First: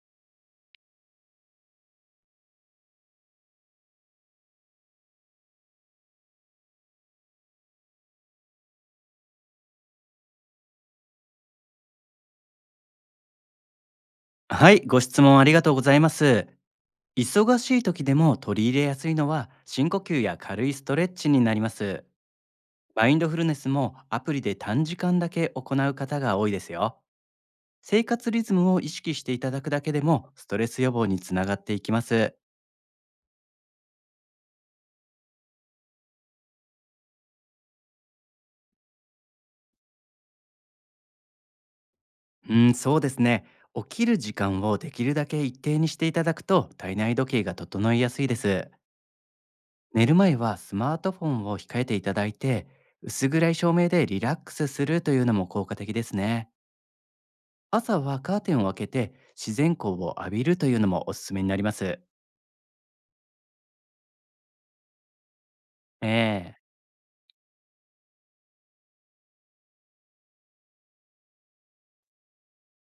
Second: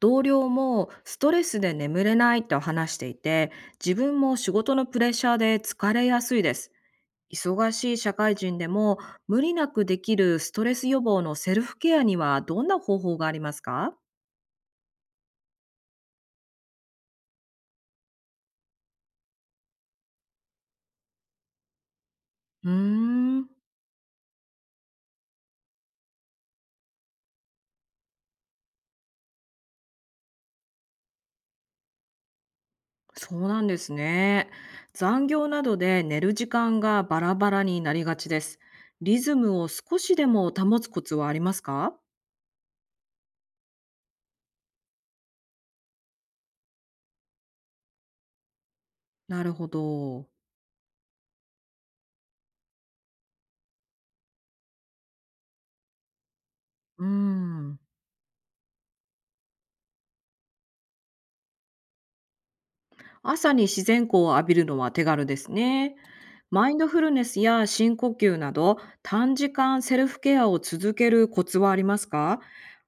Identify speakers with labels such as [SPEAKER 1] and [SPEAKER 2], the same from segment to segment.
[SPEAKER 1] 同僚もストレスで眠れないと話していて、自分も仕事のプレッシャーで疲れやすいです。忙しい社会人でも無理なくできるストレス予防のセルフケアにはどんな方法がありますか？
[SPEAKER 2] はい、ご質問ありがとうございます。忙しい時でも取り入れやすいのは深呼吸や軽いストレッチになります。
[SPEAKER 1] うー
[SPEAKER 2] マインドフル
[SPEAKER 1] ん。
[SPEAKER 2] ネスもアプリで短時間だけ行う方が多いですよ。生活リズムを意識していただくだけでもストレス予防につながっていきます。
[SPEAKER 1] そうなんですね。残業などで寝る時間がバラバラになりがちです。リズムを少しでも保つコツはありますか？
[SPEAKER 2] うん、そうですね。起きる時間をできるだけ一定にしていただくと体内時計が整いやすいです。
[SPEAKER 1] なるほ
[SPEAKER 2] 寝る
[SPEAKER 1] ど。
[SPEAKER 2] 前はスマートフォンを控えていただいて、薄暗い照明でリラックスするというのも効果的ですね。
[SPEAKER 1] うーん。
[SPEAKER 2] 朝はカーテンを開けて自然光を浴びるというのもおすすめになります。
[SPEAKER 1] 朝に自然光を浴びるのは手軽ですね。
[SPEAKER 2] ええ。
[SPEAKER 1] マインドフルネスや深呼吸など短時間セルフケアを続けるコツはありますか？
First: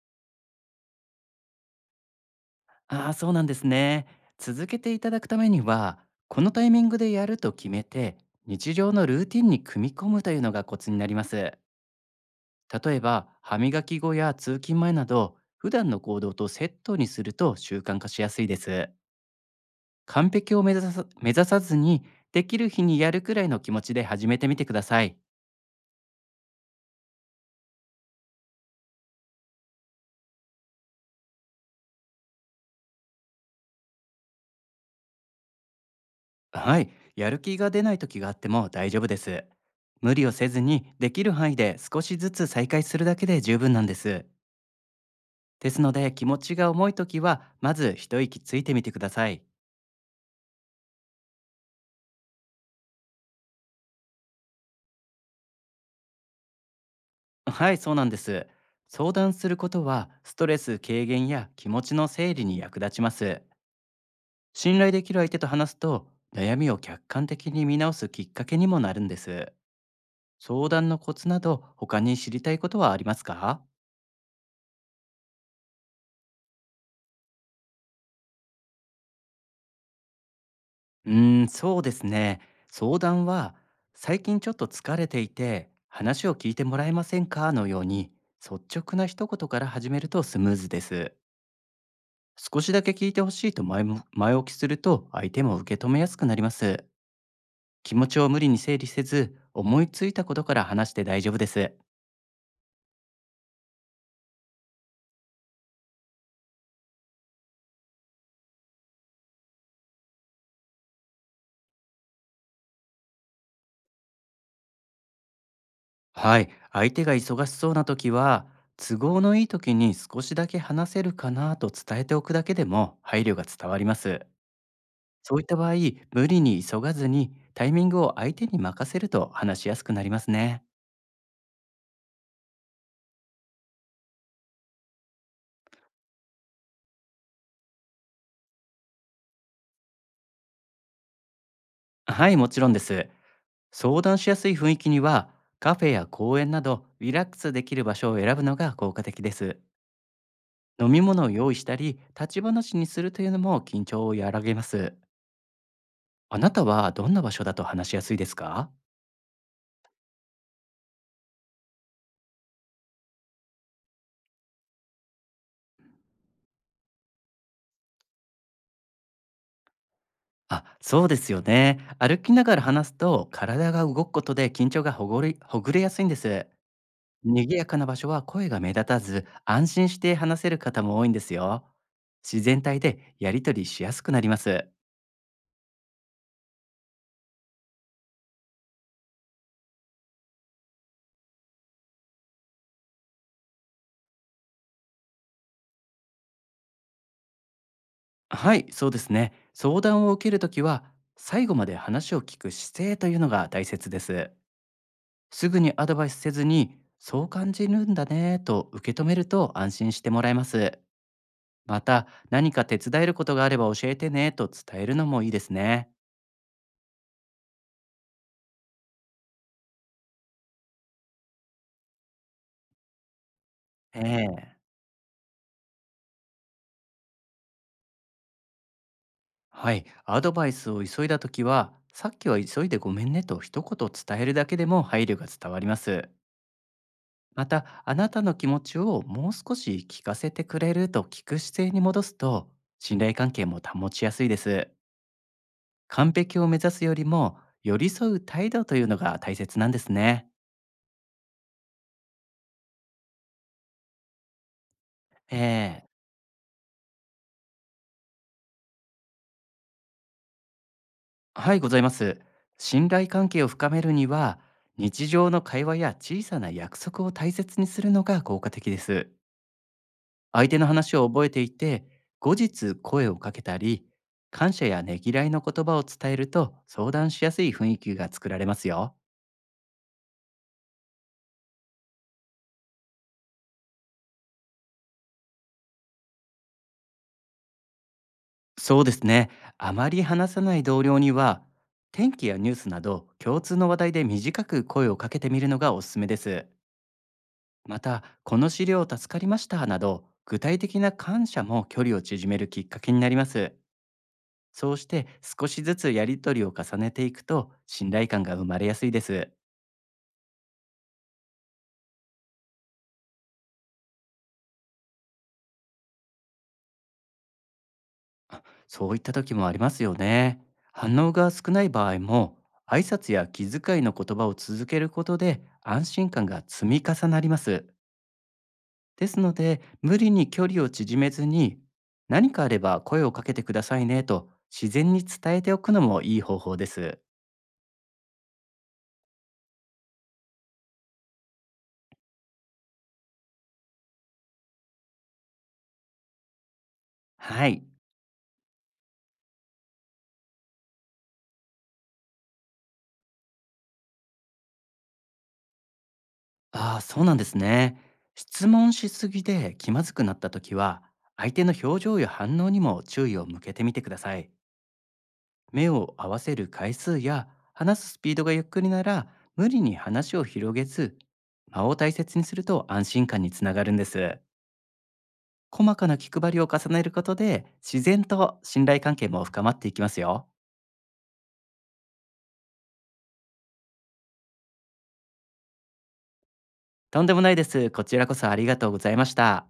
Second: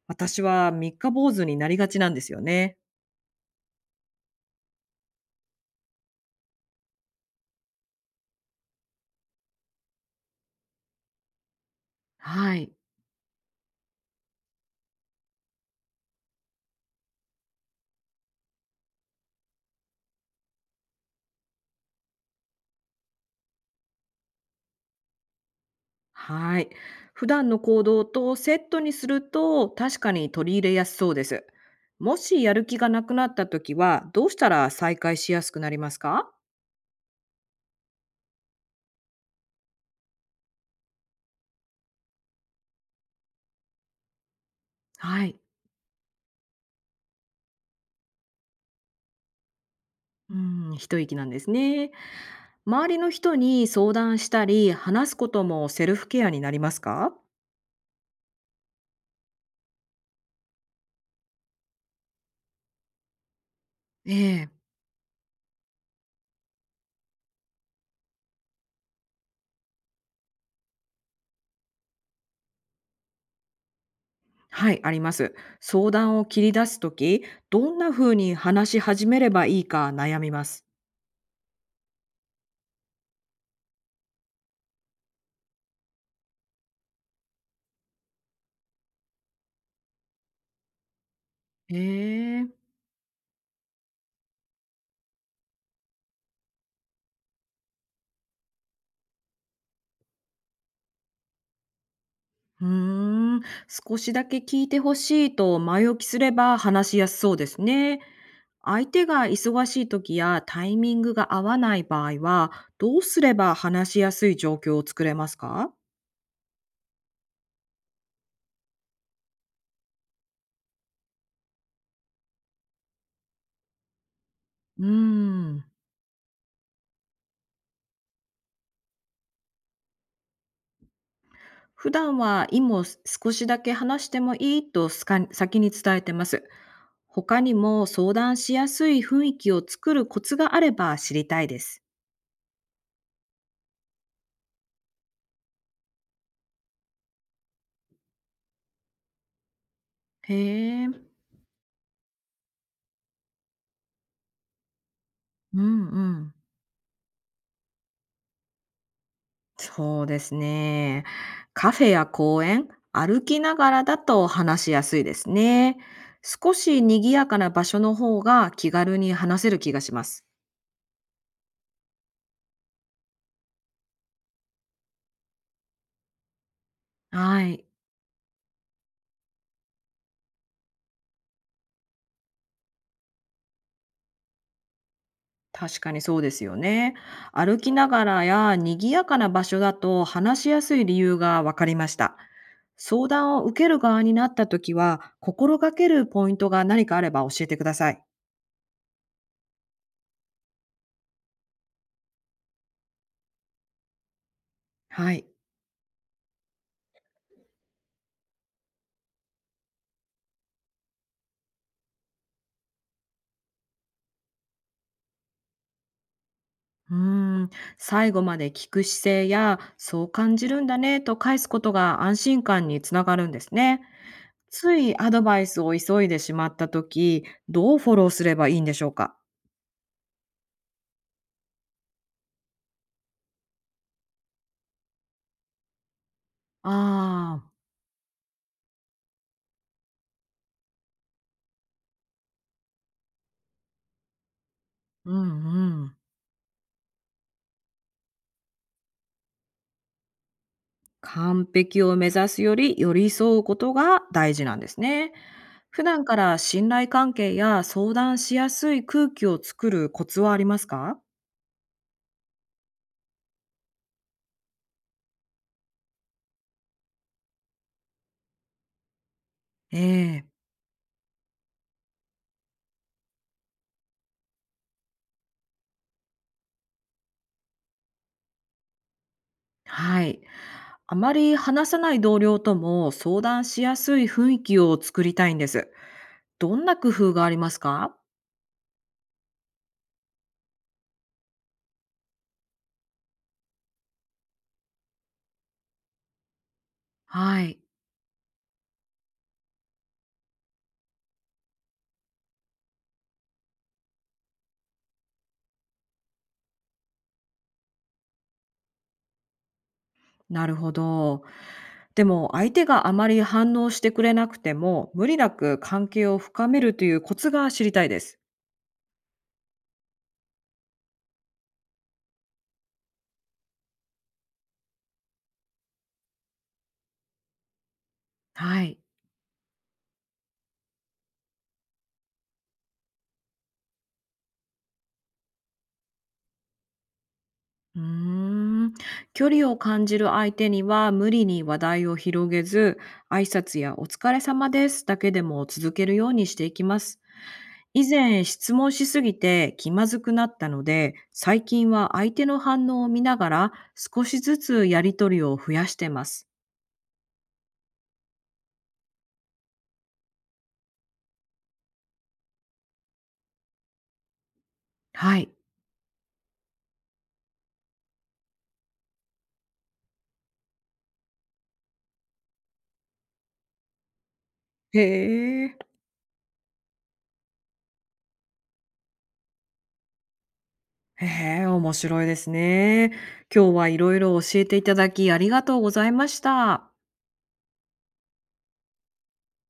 [SPEAKER 1] 私は三日坊主になりがちなんですよね。
[SPEAKER 2] ああ、そうなんですね。続けていただくためには、このタイミングでやると決めて、日常のルーティンに組み込むというのがコツになります。
[SPEAKER 1] はい。
[SPEAKER 2] 例えば、歯磨き後や通勤前など、普段の行動とセットにすると習慣化しやすいです。完璧を目指さずに、できる日にやるくらいの気持ちで始めてみてください。
[SPEAKER 1] はい。普段の行動とセットにすると確かに取り入れやすそうです。もしやる気がなくなった時はどうしたら再開しやすくなりますか？
[SPEAKER 2] はい、やる気が出ない時があっても大丈夫です。無理をせずにできる範囲で少しずつ再開するだけで十分なんです。
[SPEAKER 1] はい。
[SPEAKER 2] ですので、気持ちが重い時はまず一息ついてみてください。
[SPEAKER 1] うん、一息なんですね。周りの人に相談したり、話すこともセルフケアになりますか？
[SPEAKER 2] はい、そうなんです。相談することはストレス軽減や気持ちの整理に役立ちます。
[SPEAKER 1] ええ、
[SPEAKER 2] 信頼できる相手と話すと、悩みを客観的に見直すきっかけにもなるんです。相談のコツなど他に知りたいことはありますか？
[SPEAKER 1] はい、あります。相談を切り出すとき、どんな風に話し始めればいいか悩みます。
[SPEAKER 2] うーん、そうですね。相談は、最近ちょっと疲れていて、話を聞いてもらえませんかのように、率直な一言から始めるとスムーズです。
[SPEAKER 1] ええ。
[SPEAKER 2] 少しだけ聞いてほしいと前置きすると、相手も受け止めやすくなります。気持ちを無理に整理せず、思いついたことから話して大丈夫です。
[SPEAKER 1] うーん、少しだけ聞いてほしいと前置きすれば話しやすそうですね。相手が忙しいときやタイミングが合わない場合は、どうすれば話しやすい状況を作れますか？
[SPEAKER 2] はい、相手が忙しそうな時は、都合のいい時に少しだけ話せるかなと伝えておくだけでも配慮が伝わります。
[SPEAKER 1] うー
[SPEAKER 2] そういった
[SPEAKER 1] ん。
[SPEAKER 2] 場合、無理に急がずにタイミングを相手に任せると話しやすくなりますね。
[SPEAKER 1] 普段は今少しだけ話してもいいとすか先に伝えてます。他にも相談しやすい雰囲気を作るコツがあれば知りたいです。
[SPEAKER 2] はい、もちろんです。相談しやすい雰囲気には、カフェや公園などリラックスできる場所を選ぶのが効果的です。
[SPEAKER 1] へえ、
[SPEAKER 2] 飲み物を用意したり、立ち話にするというのも緊張を和らげます。
[SPEAKER 1] うんうん。
[SPEAKER 2] あなたはどんな場所だと話しやすいですか？
[SPEAKER 1] そうですね。カフェや公園、歩きながらだと話しやすいですね。少し賑やかな場所の方が気軽に話せる気がします。
[SPEAKER 2] あ、そうですよね。歩きながら話すと体が動くことで緊張がほぐれやすいんです。
[SPEAKER 1] は
[SPEAKER 2] 賑
[SPEAKER 1] い。
[SPEAKER 2] やかな場所は声が目立たず、安心して話せる方も多いんですよ。自然体でやり取りしやすくなります。
[SPEAKER 1] 確かにそうですよね。歩きながらや賑やかな場所だと話しやすい理由が分かりました。相談を受ける側になった時は心がけるポイントが何かあれば教えてください。
[SPEAKER 2] はい、そうですね。相談を受けるときは、最後まで話を聞く姿勢というのが大切です。
[SPEAKER 1] はい。
[SPEAKER 2] すぐにアドバイスせずに、そう感じるんだねと受け止めると安心してもらえます。また、何か手伝えることがあれば教えてねと伝えるのもいいですね。
[SPEAKER 1] うーん、最後まで聞く姿勢やそう感じるんだねと返すことが安心感につながるんですね。
[SPEAKER 2] ええ。
[SPEAKER 1] ついアドバイスを急いでしまった時、どうフォローすればいいんでしょうか。
[SPEAKER 2] はい、アドバイスを急いだ時は、さっきは急いでごめんねと一言伝えるだけでも配慮が伝わります。ま
[SPEAKER 1] ああ
[SPEAKER 2] た、あなたの気持ちをもう少し聞かせてくれると聞く姿勢に戻すと、信頼関係も保ちやすいです。
[SPEAKER 1] ー、うんうん。
[SPEAKER 2] 完璧を目指すよりも、寄り添う態度というのが大切なんですね。
[SPEAKER 1] 完璧を目指すより寄り添うことが大事なんですね。普
[SPEAKER 2] ええ。
[SPEAKER 1] 段から信頼関係や相談しやすい空気を作るコツはありますか？
[SPEAKER 2] はい、ございます。信頼関係を深めるには、日常の会話や小さな約束を大切にするのが効果的です。
[SPEAKER 1] ええ、
[SPEAKER 2] 相手の話を覚えていて、後日声をかけたり、感謝やねぎらいの言葉を伝えると相談しやすい雰囲気が作られますよ。
[SPEAKER 1] はい。あまり話さない同僚とも相談しやすい雰囲気を作りたいんです。どんな工夫がありますか？
[SPEAKER 2] そうですね。あまり話さない同僚には、天気やニュースなど共通の話題で短く声をかけてみるのがおすすめです。
[SPEAKER 1] はい。
[SPEAKER 2] また、この資料助かりましたなど、具体的な感謝も距離を縮めるきっかけになります。そうして少しずつやり取りを重ねていくと信頼感が生まれやすいです。
[SPEAKER 1] なるほど。でも相手があまり反応してくれなくても無理なく関係を深めるというコツが知りたいです。
[SPEAKER 2] あ、そういった時もありますよね。反応が少ない場合も、挨拶や気遣いの言葉を続けることで安心感が積み重なります。
[SPEAKER 1] はい。
[SPEAKER 2] ですので、無理に距離を縮めずに、何かあれば声をかけてくださいねと自然に伝えておくのもいい方法です。
[SPEAKER 1] うーん距離を感じる相手には無理に話題を広げず、挨拶や「お疲れ様です」だけでも続けるようにしていきます。
[SPEAKER 2] はい。
[SPEAKER 1] 以前質問しすぎて気まずくなったので、最近は相手の反応を見ながら少しずつやり取りを増やしてます。
[SPEAKER 2] ああ、そうなんですね。質問しすぎで気まずくなった時は、相手の表情や反応にも注意を向けてみてください。
[SPEAKER 1] はい。
[SPEAKER 2] 目を合わせる回数や話すスピードがゆっくりなら、無理に話を広げず、間を大切にすると安心感につながるんです。
[SPEAKER 1] へえ、
[SPEAKER 2] 細かな気配りを重ねることで自然と信頼関係も深まっていきますよ。
[SPEAKER 1] へえ、面白いですね。今日はいろいろ教えていただきありがとうございました。
[SPEAKER 2] とんでもないです。こちらこそありがとうございました。